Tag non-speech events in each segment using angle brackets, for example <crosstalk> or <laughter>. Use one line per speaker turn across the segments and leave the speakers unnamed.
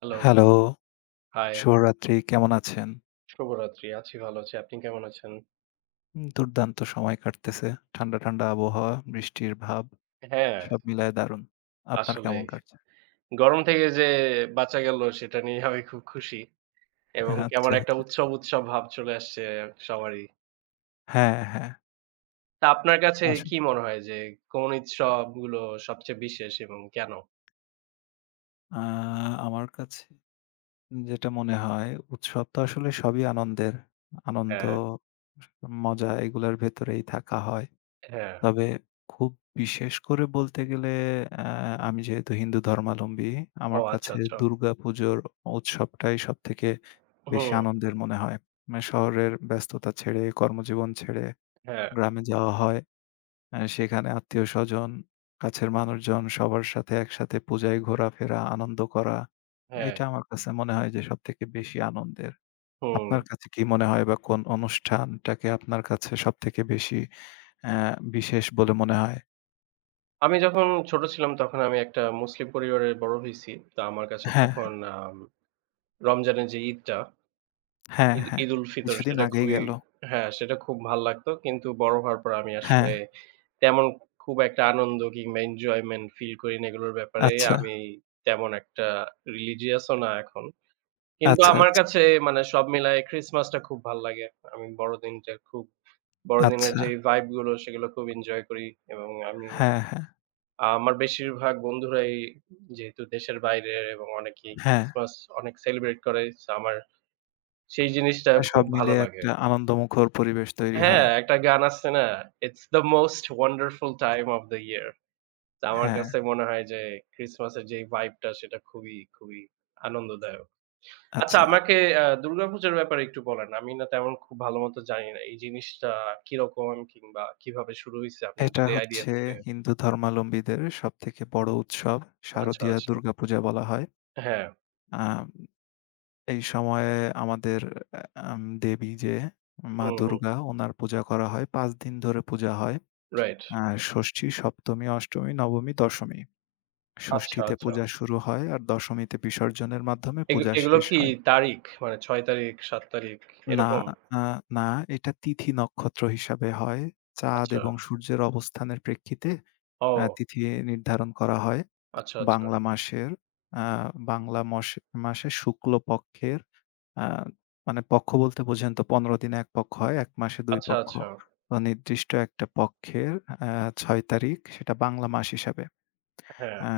Hello,
hello,
high,
শুভরাত্রি। কেমন আছেন?
শুভরাত্রি। ভালো আছি। আপনি কেমন আছেন?
দুর্দান্ত সময় কাটতেছে। ঠান্ডা, ঠান্ডা আবহাওয়া, বৃষ্টির ভাব
হ্যাঁ,
সব মিলায় দারুণ। আপনার কেমন
আসলেই।
কাটছে?
গরম থেকে যে বাঁচা গেল সেটা নিয়ে আমি খুব খুশি, এবং
হ্যাঁ,
কেমন
আচ্ছা,
একটা
আচ্ছা।
উৎসব, উৎসব ভাব চলে আসছে সবারই।
হ্যাঁ, হ্যাঁ।
তা আপনার কাছে কি
আসলে
মনে হয় যে কোন উৎসবগুলো সবচেয়ে বিশেষ এবং কেন?
আ আমার কাছে যেটা মনে হয়, উৎসব তো আসলে সবই আনন্দের। আনন্দ,
হ্যাঁ,
মজা এগুলার ভেতরেই থাকা হয়।
হ্যাঁ।
তবে খুব বিশেষ করে বলতে গেলে আ আমি যেহেতু হিন্দু ধর্মাবলম্বী,
ও
আমার
আচ্ছা,
কাছে
আচ্ছা।
দুর্গাপুজোর উৎসবটাই সবথেকে বেশি
হুম,
আনন্দের মনে হয়। মানে শহরের ব্যস্ততা ছেড়ে, কর্মজীবন ছেড়ে
হ্যাঁ,
গ্রামে যাওয়া হয়। সেখানে আত্মীয়স্বজন, কাছের মানুষজন সবার সাথে একসাথে পূজায় ঘোরাফেরা, আনন্দ করা।
হ্যাঁ,
এটা আমার কাছে মনে হয় যে সবথেকে বেশি আনন্দের।
হুম।
আপনার কাছে কি মনে হয়, বা কোন অনুষ্ঠানটাকে আপনার কাছে সবথেকে বেশি অ্যা বিশেষ বলে মনে হয়?
আমি যখন ছোট ছিলাম তখন আমি একটা মুসলিম পরিবারে বড় হইছি। তো আমার কাছে
হ্যাঁ,
তখন রমজানের যে ঈদটা,
হ্যাঁ, হ্যাঁ।
ঈদুল ফিতর,
কিছুদিন
সেটা
আগেই
খুবই।
গেল।
হ্যাঁ, সেটা খুব ভাল লাগতো। কিন্তু বড় হওয়ার পর আমি
হ্যাঁ,
আসলে তেমন খুব একটা আনন্দ কিংবা enjoyment ফিল করি না এগুলোর ব্যাপারে।
আচ্ছা,
আমি তেমন একটা religious ও না এখন। কিন্তু
আচ্ছা,
আমার
আচ্ছা,
কাছে মানে সব মিলায় ক্রিসমাসটা খুব ভাল লাগে। আমি বড়দিনটা খুব বড়দিনের
আচ্ছা।
যে vibe গুলো সেগুলো খুব এনজয় করি, এবং
হ্যাঁ, হ্যাঁ,
আমার বেশিরভাগ বন্ধুরাই যেহেতু দেশের বাইরের এবং অনেকেই
হ্যাঁ।
ক্রিসমাস অনেক সেলিব্রেট করে। সো আমার সেই জিনিসটা খুব
সব
ভালো
মিলিয়ে
লাগে।
একটা আনন্দমুখর পরিবেশ তৈরি
হ্যাঁ,
হয়।
একটা গান আছে না? "It's the most wonderful time of the year." তো আমার
হ্যাঁ,
কাছে মনে হয় যে ক্রিসমাসের যে vibe টা সেটা খুবই, খুবই আনন্দদায়ক। আচ্ছা,
আচ্ছা,
আমাকে দুর্গাপূজার ব্যাপারে একটু বলেন। আমি না তেমন খুব ভালো মতো জানি না। এই জিনিসটা কিরকম কিংবা কিভাবে শুরু হইছে, আপনার
এটা
যদি আইডিয়া
হচ্ছে
থাকে?
হিন্দু ধর্মাবলম্বীদের সবথেকে বড় উৎসব।
আচ্ছা,
শারদীয়া
আচ্ছা।
দুর্গাপূজা বলা হয়।
হ্যাঁ,
আম এই সময়ে আমাদের আ আম দেবী, যে মা
হুম, হুম।
দুর্গা, উনার পূজা করা হয়। ৫ দিন ধরে পূজা হয়।
রাইট।
আ ষষ্ঠী, সপ্তমী, অষ্টমী, নবমী, দশমী।
আচ্ছা,
ষষ্ঠীতে
আচ্ছা।
পূজা শুরু হয় আর দশমীতে বিসর্জনের মাধ্যমে পূজা
এগুলো
শেষ
কি
হয়।
তারিখ? মানে ৬ তারিখ, ৭ তারিখ
না,
এরকম?
আ না এটা তিথি নক্ষত্র হিসাবে হয়। চাঁদ
আচ্ছা।
এবং সূর্যের অবস্থানের প্রেক্ষিতে
ও
তিথি নির্ধারণ করা হয়।
আচ্ছা, আচ্ছা।
বাংলা মাসের আ বাংলা মসে মাসের শুক্ল পক্ষের, আ মানে পক্ষ বলতে বোঝেন তো ১৫ দিনে ১ পক্ষ হয়, ১ মাসে ২
আচ্ছা,
পক্ষ।
আচ্ছা।
তো নির্দিষ্ট একটা পক্ষের আ ৬ তারিখ, সেটা বাংলা মাস হিসাবে।
হ্যাঁ,
আ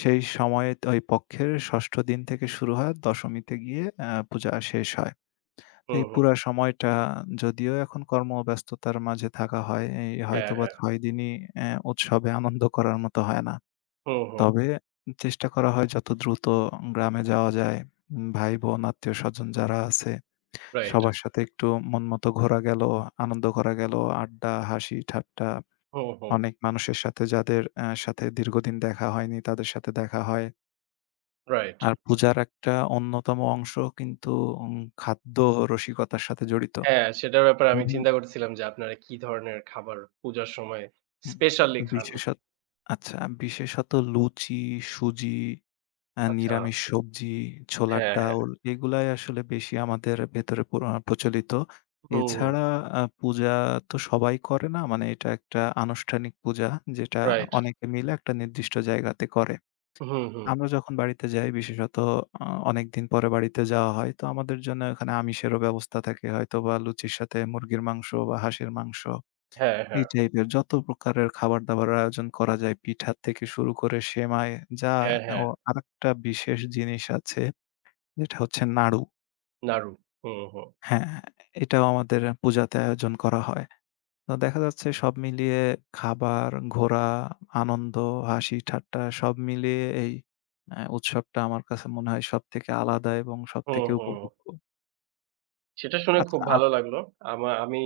সেই সময়ে ওই পক্ষের ৬ষ্ঠ দিন থেকে শুরু হয়, দশমীতে গিয়ে পূজা শেষ হয়। তো এই
হুম।
পুরা সময়টা, যদিও এখন কর্মব্যস্ততার মাঝে থাকা হয়, এই
হ্যাঁ,
হয়তোবা
হ্যাঁ।
৬ দিনই উৎসবে আনন্দ করার মতো হয় না।
হু, হু।
তবে চেষ্টা করা হয় যত দ্রুত গ্রামে যাওয়া যায়, ভাই-বোন, আত্মীয়স্বজন যারা আছে,
রাইট।
সবার সাথে একটু মনমতো ঘোরা গেল, আনন্দ করা গেল, আড্ডা, হাসি, ঠাট্টা,
হু, হু।
অনেক মানুষের সাথে যাদের সাথে দীর্ঘদিন দেখা হয়নি, তাদের সাথে দেখা হয়।
রাইট।
আর পূজার একটা অন্যতম অংশ কিন্তু উম খাদ্য রসিকতার সাথে জড়িত।
হ্যাঁ, সেটার ব্যাপারে আমি
বিভিন
চিন্তা করতেছিলাম যে আপনারা কি ধরনের খাবার পূজার সময়
হুম,
স্পেশালি খান।
বিশেষত, আচ্ছা, লুচি, সুজি,
আচ্ছা।
নিরামিষ সবজি, ছোলার
হ্যাঁ, হ্যাঁ।
ডাউল এগুলাই আসলে বেশি আমাদের ভেতরে প্রচলিত।
হু, হু।
এছাড়া পূজা তো সবাই করে না। মানে এটা একটা আনুষ্ঠানিক পূজা, যেটা
রাইট।
অনেকে মিলে একটা নির্দিষ্ট জায়গাতে করে।
হু, হু।
আমরা যখন বাড়িতে যাই, বিশেষত অনেকদিন পরে বাড়িতে যাওয়া হয়। তো আমাদের জন্য এখানে আমিষেরও ব্যবস্থা থাকে, হয়তোবা লুচির সাথে মুরগির মাংস বা হাঁসের মাংস,
হ্যাঁ,
এই
হ্যাঁ।
টাইপের যত প্রকারের খাবার-দাবারের আয়োজন করা যায়, পিঠা থেকে শুরু করে সেমাই, যা
হ্যাঁ, হ্যাঁ।
ও, আরেকটা বিশেষ জিনিস আছে যেটা হচ্ছে নাড়ু।
নাড়ু। হু, হু।
হ্যাঁ, এটাও আমাদের পূজাতে আয়োজন করা হয়। তো দেখা যাচ্ছে সব মিলিয়ে খাবার, ঘোরা, আনন্দ, হাসি-ঠাট্টা সব মিলিয়ে এই উৎসবটা আমার কাছে মনে হয় সবথেকে আলাদা এবং
হু,
সবথেকে
হু।
উপভোগ্য।
সেটা শুনে
আচ্ছা,
খুব ভালো লাগলো। আমি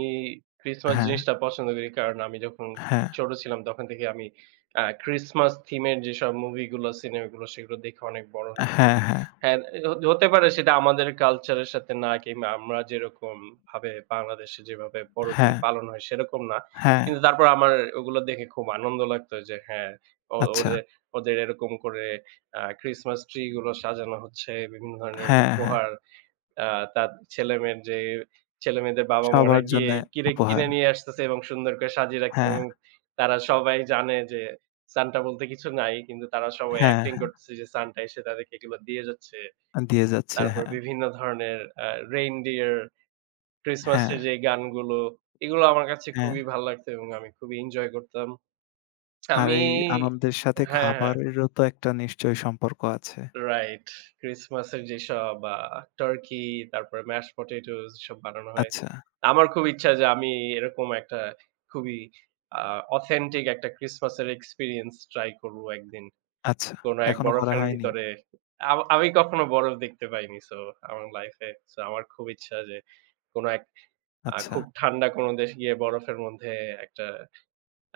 ক্রিসমাস
হ্যাঁ,
জিনিসটা পছন্দ করি। কারণ আমি যখন খুব
হ্যাঁ,
ছোট ছিলাম তখন থেকে আমি ক্রিসমাস থিমের যেসব মুভিগুলো, সিনেমাগুলো সেগুলো দেখে অনেক বড় হয়েছি।
হ্যাঁ, হ্যাঁ,
হ্যাঁ, হতে পারে সেটা আমাদের কালচারের সাথে না, কিংবা আমরা যেরকম ভাবে বাংলাদেশে যেভাবে বড়দিন
হ্যাঁ,
পালন হয় সেরকম না।
হ্যাঁ,
কিন্তু তারপর আমার ওগুলো দেখে খুব আনন্দ লাগতো যে হ্যাঁ, ও
আচ্ছা।
ওদের ওদের এরকম করে ক্রিসমাস ট্রি গুলো সাজানো হচ্ছে, বিভিন্ন ধরনের
হ্যাঁ, হ্যাঁ।
উপহার আ তার ছেলেমেয়ের যে ছেলেমেয়েদের বাবা-মারা
সবার
গিয়ে
জন্যে উপহার।
কিনে নিয়ে আসতেছে এবং সুন্দর করে সাজিয়ে রাখছে,
হ্যাঁ,
এবং তারা সবাই জানে যে সান্টা বলতে কিছু নাই। কিন্তু তারা সবাই
হ্যাঁ,
অ্যাক্টিং
হ্যাঁ,
করতেছে যে সান্টা এসে তাদেরকে এগুলো দিয়ে যাচ্ছে।
দিয়ে যাচ্ছে।
তারপর
হ্যাঁ,
বিভিন্ন ধরনের আ রেইনডিয়ার,
হ্যাঁ,
ক্রিসমাসের যে গানগুলো, এগুলো আমার কাছে
হ্যাঁ।
খুবই ভাল লাগতো এবং আমি খুবই এনজয় করতাম।
আর
আমি।
এই আনন্দের সাথে
হ্যাঁ, হ্যাঁ।
খাবারেরও তো একটা নিশ্চয়ই সম্পর্ক আছে।
রাইট। ক্রিসমাসের যেসব টার্কি, তারপরে ম্যাশ পটেটোস এসব বানানো হয়।
আচ্ছা,
আমার খুব ইচ্ছা যে আমি এরকম একটা খুবই আ অথেন্টিক একটা ক্রিসমাসের এক্সপেরিয়েন্স ট্রাই করবো একদিন।
আচ্ছা।
কোনো এক
এখনো করা
বরফের
হয়নি?
ভিতরে। আমি কখনো বরফ দেখতে পাইনি, সো আমার লাইফ এ। সো আমার খুব ইচ্ছা যে কোনো এক
আচ্ছা।
খুব ঠান্ডা কোনো দেশে গিয়ে বরফের মধ্যে একটা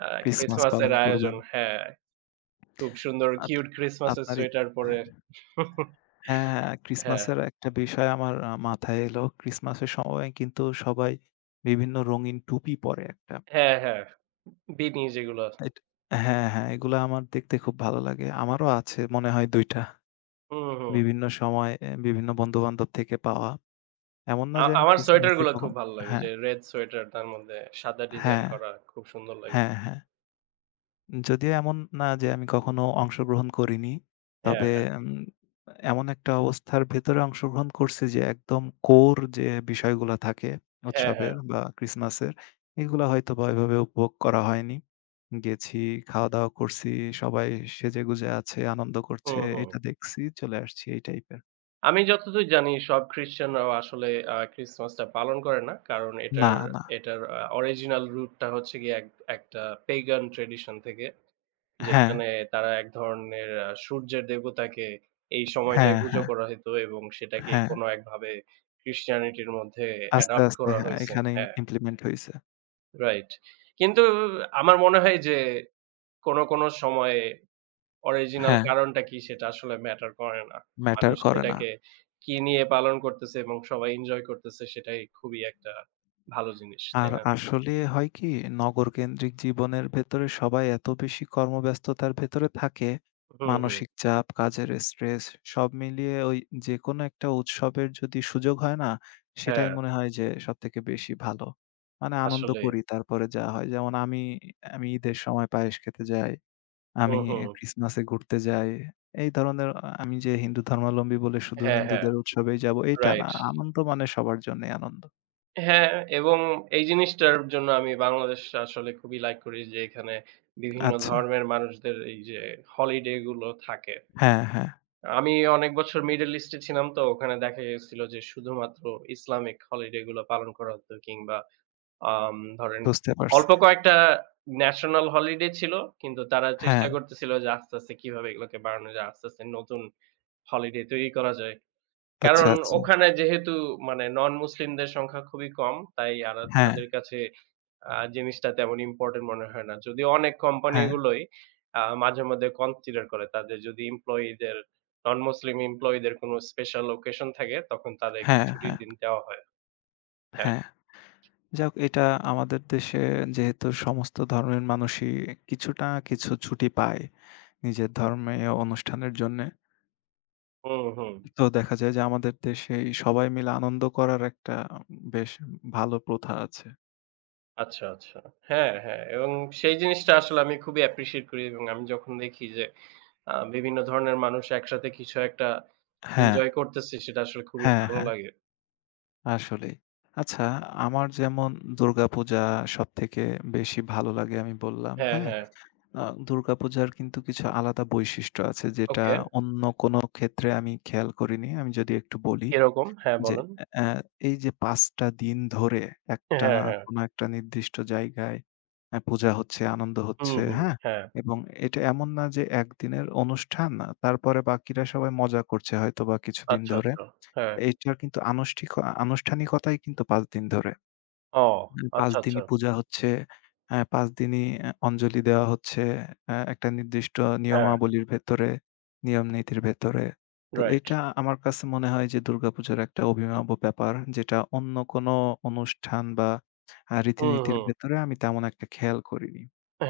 আ
ক্রিসমাস
ক্রিসমাসের
পালন
আয়োজন,
করবেন।
হ্যাঁ, খুব সুন্দর
আচ্ছা,
কিউট ক্রিসমাসের
আপনার ঈদ
সোয়েটার পরে। <laughs>
হ্যাঁ, হ্যাঁ,
হ্যাঁ,
ক্রিসমাসের একটা বিষয় আমার মাথায় এলো। ক্রিসমাসের সময় কিন্তু সবাই বিভিন্ন রঙিন টুপি পরে একটা।
হ্যাঁ, হ্যাঁ। বিনি যেগুলো।
এট হ্যাঁ, হ্যাঁ, এগুলা আমার দেখতে খুব ভালো লাগে। আমারও আছে মনে হয় ২ টা।
হুম, হুম।
বিভিন্ন সময় এ বিভিন্ন বন্ধু-বান্ধব থেকে পাওয়া। এমন না যে আমি
আমার সোয়েটার
ক্রিসমাসে
গুলা খুব ভালো লাগে।
হ্যাঁ,
যে রেড সোয়েটার তার মধ্যে সাদা ডিজাইন
হ্যাঁ,
করা, খুব সুন্দর লাগে
হ্যাঁ,
দেখতে।
হ্যাঁ। যদিও এমন না যে আমি কখনো অংশগ্রহণ করিনি।
হ্যাঁ,
তবে উম এমন একটা অবস্থার ভেতরে অংশগ্রহণ করছি যে একদম কোর যে বিষয়গুলা থাকে
হ্যাঁ, হ্যাঁ।
উৎসবের বা ক্রিসমাসের, এগুলা হয়তোবা এভাবে উপভোগ করা হয়নি। গেছি, খাওয়া-দাওয়া করছি, সবাই সেজেগুজে আছে, আনন্দ করছে।
হুম, হুম।
এটা দেখছি, চলে আসছি এই টাইপের।
আমি যতদূর জানি সব খ্রিস্টানরাও আসলে ক্রিসমাসটা পালন করে না। কারণ
না,
এটার
না।
এটার অরিজিনাল রুট টা হচ্ছে গিয়ে একটা পেগান ট্র্যাডিশন থেকে।
হ্যাঁ,
যেখানে তারা এক ধরনের সূর্যের দেবতাকে এই সময়টায়
হ্যাঁ,
পুজো
হ্যাঁ,
করা হইতো, এবং সেটাকে
হ্যাঁ।
কোন একভাবে ক্রিশ্চিয়ানিটির মধ্যে
আস্তে,
অ্যাডপ্ট
আস্তে,
করা
হ্যাঁ,
হইছে।
এখানে
হ্যাঁ।
ইমপ্লিমেন্ট হইছে।
রাইট। কিন্তু আমার মনে হয় যে কোনো, কোনো সময়ে অরিজিনাল
হ্যাঁ,
কারণটা কি সেটা আসলে ম্যাটার করে না।
ম্যাটার
মানুষ
করে না।
সেটাকে কি নিয়ে পালন করতেছে এবং সবাই এনজয় করতেছে সেটাই খুবই একটা ভালো জিনিস, তাই
আর
না?
আসলে হয় কি, নগরকেন্দ্রিক জীবনের ভেতরে সবাই এত বেশি কর্মব্যস্ততার ভেতরে থাকে,
হুম, হুম।
মানসিক চাপ, কাজের স্ট্রেস সব মিলিয়ে ওই যেকোনো একটা উৎসবের যদি সুযোগ হয়, না,
হ্যাঁ,
সেটাই মনে হয় যে সবথেকে বেশি ভালো। মানে আনন্দ
আসলেই।
করি, তারপরে যা হয়। যেমন আমি আমি ঈদের সময় পায়েস খেতে যাই,
হুম,
আমি
হুম।
ক্রিসমাসে ঘুরতে যাই। এই ধরনের, আমি যে হিন্দু ধর্মাবলম্বী বলে শুধু
হ্যাঁ, হ্যাঁ।
হিন্দুদের উৎসবেই যাবো, এইটা না।
রাইট।
আনন্দ মানে সবার জন্যই আনন্দ।
হ্যাঁ, এবং এই জিনিসটার জন্য আমি বাংলাদেশ আসলে খুবই লাইক করি, যে এখানে বিভিন্ন
আচ্ছা।
ধর্মের মানুষদের এই যে হলিডে গুলো থাকে।
হ্যাঁ, হ্যাঁ।
আমি অনেক বছর মিডল ইস্টে ছিলাম, তো ওখানে দেখা গেছিল যে শুধুমাত্র ইসলামিক হলিডে গুলো পালন করা হতো, কিংবা ধরেন
বুঝতে পারছি।
অল্প কয়েকটা ন্যাশনাল হলিডে ছিল। কিন্তু তারা চেষ্টা
হ্যাঁ,
করতেছিল যে আস্তে, আস্তে কিভাবে এগুলোকে বাড়ানো যায়, আস্তে, আস্তে নতুন হলিডে তৈরি করা যায়।
আচ্ছা,
কারণ
আচ্ছা।
ওখানে যেহেতু মানে নন মুসলিমদের সংখ্যা খুবই কম, তাই আরা
হ্যাঁ,
তাদের কাছে আ জিনিসটা তেমন ইম্পোর্টেন্ট মনে হয় না। যদিও অনেক কোম্পানি
হ্যাঁ,
গুলোই মাঝে মধ্যে কনসিডার করে, তাদের যদি নন মুসলিম এমপ্লয়িদের কোনো স্পেশাল ওকেশন থাকে তখন তাদের
হ্যাঁ,
ছুটির
হ্যাঁ,
দিন দেওয়া হয়। হ্যাঁ।
হ্যাঁ। যাক, এটা আমাদের দেশে যেহেতু সমস্ত ধর্মের মানুষই কিছু না কিছু ছুটি পায় নিজের ধর্মীয় অনুষ্ঠানের জন্যে,
হুম, হুম।
তো দেখা যায় যে আমাদের দেশেই সবাই মিলে আনন্দ করার একটা বেশ ভালো প্রথা আছে।
আচ্ছা, আচ্ছা। হ্যাঁ, হ্যাঁ, এবং সেই জিনিসটা আসলে আমি খুবই অ্যাপ্রিশিয়েট করি, এবং আমি যখন দেখি যে বিভিন্ন ধরনের মানুষ একসাথে কিছু একটা
হ্যাঁ,
এনজয় করতেছে সেটা আসলে খুবই
হ্যাঁ,
ভালো
হ্যাঁ,
লাগে।
আসলেই। আচ্ছা, আমার যেমন দুর্গাপূজা সবথেকে বেশি ভালো লাগে, আমি বললাম,
হ্যাঁ,
হ্যাঁ?
হ্যাঁ।
আ দুর্গাপূজার কিন্তু কিছু আলাদা বৈশিষ্ট্য আছে যেটা
ওকে।
অন্য কোনো ক্ষেত্রে আমি খেয়াল করিনি। আমি যদি একটু বলি
এরকম? হ্যাঁ,
যে,
বলেন।
অ্যা এই যে ৫ টা দিন ধরে
হ্যাঁ,
একটানা
হ্যাঁ।
কোনো একটা নির্দিষ্ট জায়গায় পূজা হচ্ছে, আনন্দ
হুম,
হচ্ছে,
হুম।
হ্যাঁ?
হ্যাঁ।
এবং এটা এমন না যে একদিনের অনুষ্ঠান, না, তারপরে বাকিরা সবাই মজা করছে হয়তোবা কিছুদিন
আচ্ছা,
ধরে।
আচ্ছা। হ্যাঁ।
এটার কিন্তু আনুষ্ঠানিকতাই কিন্তু ৫ দিন ধরে।
ও!
৫
আচ্ছা, আচ্ছা।
দিনই পূজা হচ্ছে। ৫ দিনই অঞ্জলি দেওয়া হচ্ছে। একটা নির্দিষ্ট
হ্যাঁ,
নিয়মাবলীর ভেতরে, নিয়ম-নীতির ভেতরে। তো
রাইট।
এইটা আমার কাছে মনে হয় যে দুর্গাপূজার একটা অভিনব ব্যাপার, যেটা অন্য কোনো অনুষ্ঠান বা
হুম,
রীতিনীতির
হুম।
ভেতরে আমি তেমন একটা খেয়াল করিনি।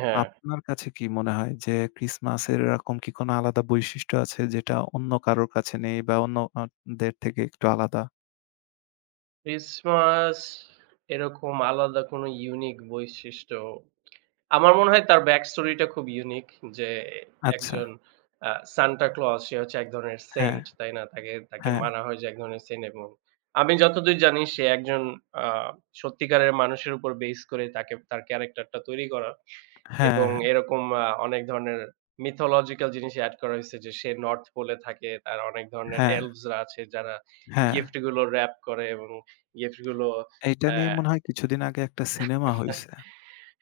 হ্যাঁ,
আপনার কাছে কি মনে হয় যে ক্রিসমাসের এরকম কি কোনো আলাদা বৈশিষ্ট্য আছে যেটা অন্য কারোর কাছে নেই বা অন্য দের থেকে একটু আলাদা?
ক্রিসমাস, এরকম আলাদা কোনো ইউনিক বৈশিষ্ট্য, আমার মনে হয় তার ব্যাক স্টোরি টা খুব ইউনিক। যে
আচ্ছা।
একজন আ সান্টা ক্লজ, সে হচ্ছে এক ধরনের
হ্যাঁ,
সেইন্ট, তাই না? তাকে তাকে
হ্যাঁ,
মানা হয় যে এক ধরনের সেইন্ট, এবং আমি যতদূর জানি সে একজন আ সত্যিকারের মানুষের উপর বেস করে তার ক্যারাক্টার টা তৈরি করা।
হ্যাঁ,
এবং
হ্যাঁ,
এরকম অনেক ধরনের mythological জিনিস এড করা হইছে, যে সে নর্থ পোলে থাকে। তার অনেক ধরনের
হ্যাঁ,
elves রা আছে যারা
হ্যাঁ।
গিফট গুলো র‍্যাপ করে, এবং গিফট গুলো,
এইটা
অ্যা
নিয়ে মনে হয় কিছুদিন আগে একটা সিনেমা
<laughs>
হইছে।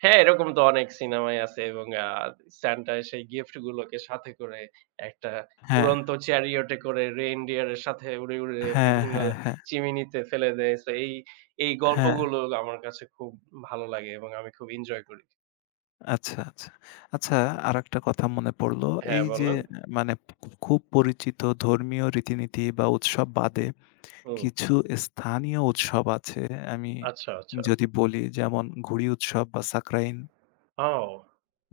হ্যাঁ, এরকম তো অনেক সিনেমায় আছে, এবং সান্টা সেই গিফট গুলোকে সাথে করে একটা
হ্যাঁ,
উড়ন্ত চ্যারিয়টে করে রেইনডিয়ার এর সাথে উড়ে, উড়ে
হ্যাঁ,
বিভিন্ন
হ্যাঁ, হ্যাঁ,
চিমিনিতে ফেলে দেয়। সো এই
হ্যাঁ।
গল্পগুলো আমার কাছে খুব ভালো লাগে এবং আমি খুব এনজয় করি।
আচ্ছা, আচ্ছা। আচ্ছা, আরেকটা কথা মনে পড়লো।
হ্যাঁ,
এই যে,
বলেন।
মানে খুব পরিচিত ধর্মীয় রীতিনীতি বা উৎসব বাদে
হুম,
কিছু স্থানীয় উৎসব আছে। আমি
আচ্ছা, আচ্ছা।
যদি বলি, যেমন ঘুড়ি উৎসব বা সাকরাইন
ও!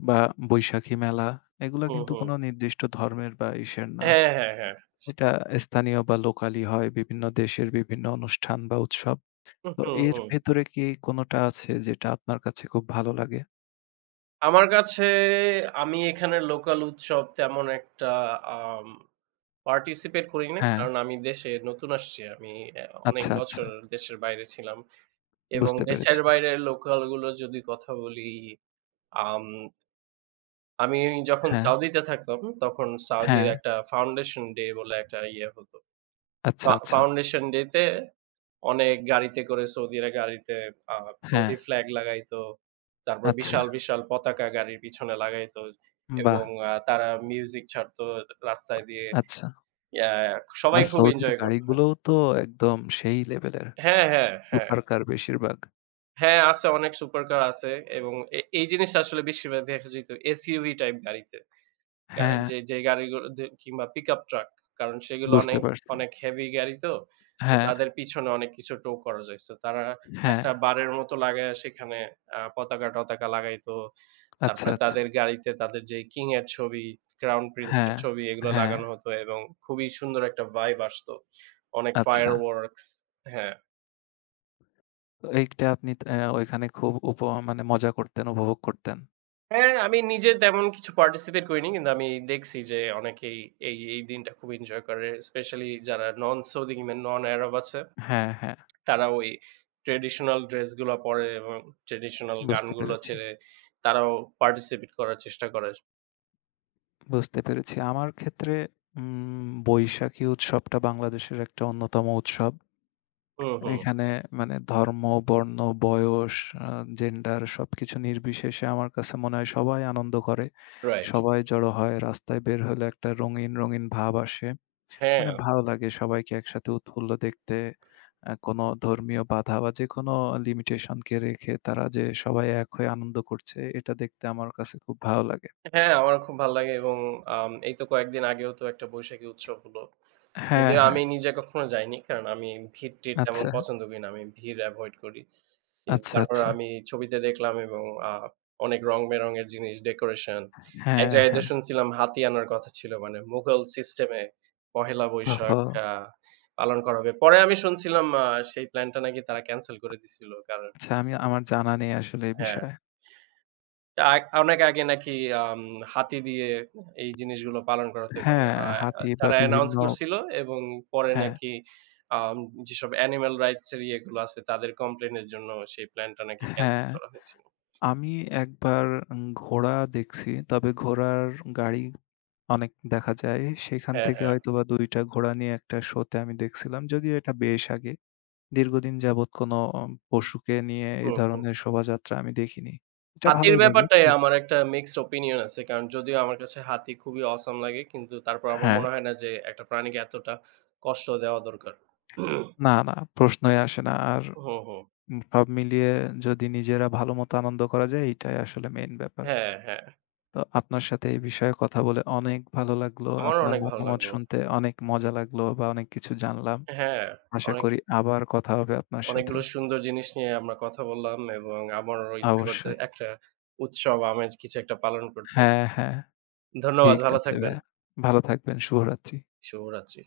বা বৈশাখী মেলা, এগুলা
হুম,
কিন্তু
হুম।
কোনো নির্দিষ্ট ধর্মের বা ইসের না।
হ্যাঁ, হ্যাঁ, হ্যাঁ।
এটা স্থানীয় বা লোকালি হয়, বিভিন্ন দেশের বিভিন্ন অনুষ্ঠান বা উৎসব।
হুম,
তো
হুম,
এর
হুম।
ভেতরে কি কোনটা আছে যেটা আপনার কাছে খুব ভালো লাগে?
আমার কাছে, আমি এখানের লোকাল উৎসব তেমন একটা আম পার্টিসিপেট করি নাই।
হ্যাঁ,
কারণ আমি দেশে নতুন আসছি। আমি অনেক
আচ্ছা, আচ্ছা।
বছর দেশের বাইরে ছিলাম। এবং
বুঝতে
দেশের
পেরেছি।
বাইরের লোকাল গুলো যদি কথা বলি, আম আমি যখন
হ্যাঁ,
সাউদিতে থাকতাম, তখন সাউদির
হ্যাঁ,
একটা ফাউন্ডেশন ডে বলে একটা ইয়ে হতো।
আচ্ছা, আচ্ছা।
ফাউন্ডেশন ডে তে অনেক গাড়িতে করে সৌদিরা গাড়িতে আ
হ্যাঁ,
সৌদি ফ্ল্যাগ লাগাইতো। তারপর
আচ্ছা।
বিশাল, বিশাল পতাকা গাড়ির পিছনে লাগাইতো,
বাহ!
এবং তারা মিউজিক ছাড়তো রাস্তায় দিয়ে।
আচ্ছা।
ইয়া সবাই
আর
খুব
সৌদির
এনজয় করতো।
গাড়িগুলোও তো একদম সেই লেভেলের।
হ্যাঁ, হ্যাঁ, হ্যাঁ।
সুপার কার বেশিরভাগ।
হ্যাঁ, আছে, অনেক সুপার কার আছে, এবং এই জিনিসটা আসলে বেশিরভাগ দেখা যেত SUV টাইপ গাড়িতে।
হ্যাঁ,
যে গাড়িগুলো, যে কিংবা পিকআপ ট্রাক। কারণ সেগুলো
বুঝতে
অনেক,
পারছি।
অনেক হেভি গাড়ি তো। তো
হ্যাঁ,
তাদের পিছনে অনেক কিছু টো করা যায়। সো তারা
হ্যাঁ।
একটা বারের মতো লাগায়া সেখানে পতাকা-টতাকা লাগাইতো।
আচ্ছা,
তারপরে
আচ্ছা।
তাদের গাড়িতে তাদের যে কিং এর ছবি, ক্রাউন প্রিন্স এর
হ্যাঁ,
ছবি, এগুলো
হ্যাঁ।
লাগানো হতো এবং খুবই সুন্দর একটা ভাইব আসতো। অনেক ফায়ার
আচ্ছা।
ওয়ার্কস। হ্যাঁ।
তো এইটা আপনি ত ওইখানে খুব মানে মজা করতেন, উপভোগ করতেন।
হ্যাঁ, আমি নিজে তেমন কিছু পার্টিসিপেট করিনি। কিন্তু আমি দেখছি যে অনেকেই এই দিনটা খুব এনজয় করে। স্পেশালি যারা নন সৌদি কিংবা নন আরব আছে।
হ্যাঁ, হ্যাঁ।
তারা ওই ট্র্যাডিশনাল ড্রেসগুলা পরে এবং ট্র্যাডিশনাল
বুঝতে
গানগুলো
পেরেছি।
ছেড়ে তারাও পার্টিসিপেট করার চেষ্টা করে।
বুঝতে পেরেছি। আমার ক্ষেত্রে বৈশাখী উৎসবটা বাংলাদেশের একটা অন্যতম উৎসব।
হুম, হুম।
এখানে মানে ধর্ম, বর্ণ, বয়স, আ জেন্ডার সবকিছু নির্বিশেষে আমার কাছে মনে হয় সবাই আনন্দ করে।
রাইট।
সবাই জড়ো হয়। রাস্তায় বের হলে একটা রঙিন, রঙিন ভাব আসে।
হ্যাঁ,
মানে ভালো লাগে সবাইকে একসাথে উৎফুল্ল দেখতে। কোনো ধর্মীয় বাধা বা যেকোনো লিমিটেশনকে রেখে তারা যে সবাই এক হয়ে আনন্দ করছে, এটা দেখতে আমার কাছে খুব ভালো লাগে।
হ্যাঁ, আমার খুব ভাল লাগে, এবং এই তো কয়েকদিন আগেও তো একটা বৈশাখী উৎসব হলো।
হ্যাঁ,
যদিও
হ্যাঁ।
আমি নিজে কখনো যাইনি। কারণ আমি ভিড়-টির তেমন
আচ্ছা,
পছন্দ করি না। আমি ভিড় এভয়েড করি।
আচ্ছা,
তারপর
আচ্ছা।
আমি ছবিতে দেখলাম, এবং আ অনেক রং-বেরঙের জিনিস, ডেকোরেশন। এক
হ্যাঁ,
জায়গায়
হ্যাঁ।
দিয়ে শুনছিলাম হাতি আনার কথা ছিল। মানে মুঘল সিস্টেমে ১লা বৈশাখ
ওহো!
আ পালন করা হবে। পরে আমি শুনছিলাম সেই প্ল্যানটা নাকি তারা ক্যানসেল করে দিছিল। কারণ
আচ্ছা, আমার জানা নেই আসলে এই
হ্যাঁ,
বিষয়ে।
অনেক আগে নাকি আম হাতি দিয়ে এই জিনিসগুলো পালন করা হতো এবং
হ্যাঁ,
আ
হাতি বা
তারা অ্যানাউন্স
বিভিন্ন।
করছিল, এবং পরে
হ্যাঁ,
নাকি আম যেসব অ্যানিমাল রাইটস এর ইয়েগুলো আছে তাদের কমপ্লেইন এর জন্য সেই প্ল্যানটা নাকি ক্যানসেল
হ্যাঁ।
করা হয়েছিল।
আমি একবার ঘোড়া দেখছি। তবে ঘোড়ার গাড়ি অনেক দেখা যায়। সেখান
হ্যাঁ,
থেকে
হ্যাঁ।
হয়তোবা ২ টা ঘোড়া নিয়ে একটা শোতে আমি দেখছিলাম। যদিও এটা বেশ আগে। দীর্ঘদিন যাবৎ কোনো পশুকে নিয়ে এই
হুম, হুম।
ধরনের শোভাযাত্রা আমি দেখিনি। এটা
হাতির
ভালোই লাগে।
ব্যাপারটায় আমার একটা মিক্সড ওপিনিয়ন আছে। কারণ যদিও আমার কাছে হাতি খুবই অসাম লাগে। কিন্তু তারপর আমার
হ্যাঁ।
মনে হয় না যে একটা প্রাণীকে এতটা কষ্ট দেওয়া দরকার।
না, না, প্রশ্নই আসে না। আর
হুম, হুম।
সব মিলিয়ে যদি নিজেরা ভালোমতো আনন্দ করা যায়, এইটাই আসলে মেইন ব্যাপার।
হ্যাঁ, হ্যাঁ।
তো আপনার সাথে এই বিষয়ে কথা বলে অনেক ভালো লাগলো।
আমারও
আপনার
অনেক ভালো
মতামত
লাগলো।
শুনতে অনেক মজা লাগলো, বা অনেক কিছু জানলাম।
হ্যাঁ,
আশা
অনেক
করি আবার কথা হবে আপনার সাথে।
অনেকগুলো সুন্দর জিনিস নিয়ে আমরা কথা বললাম, এবং আমারও ইচ্ছা করতে
অবশ্যই।
একটা উৎসব আমেজ কিছু একটা পালন করতে।
হ্যাঁ, হ্যাঁ।
ধন্যবাদ,
ঠিক
ভালো
আছে
থাকবেন।
ভাইয়া। ভালো থাকবেন। শুভরাত্রি।
শুভরাত্রি।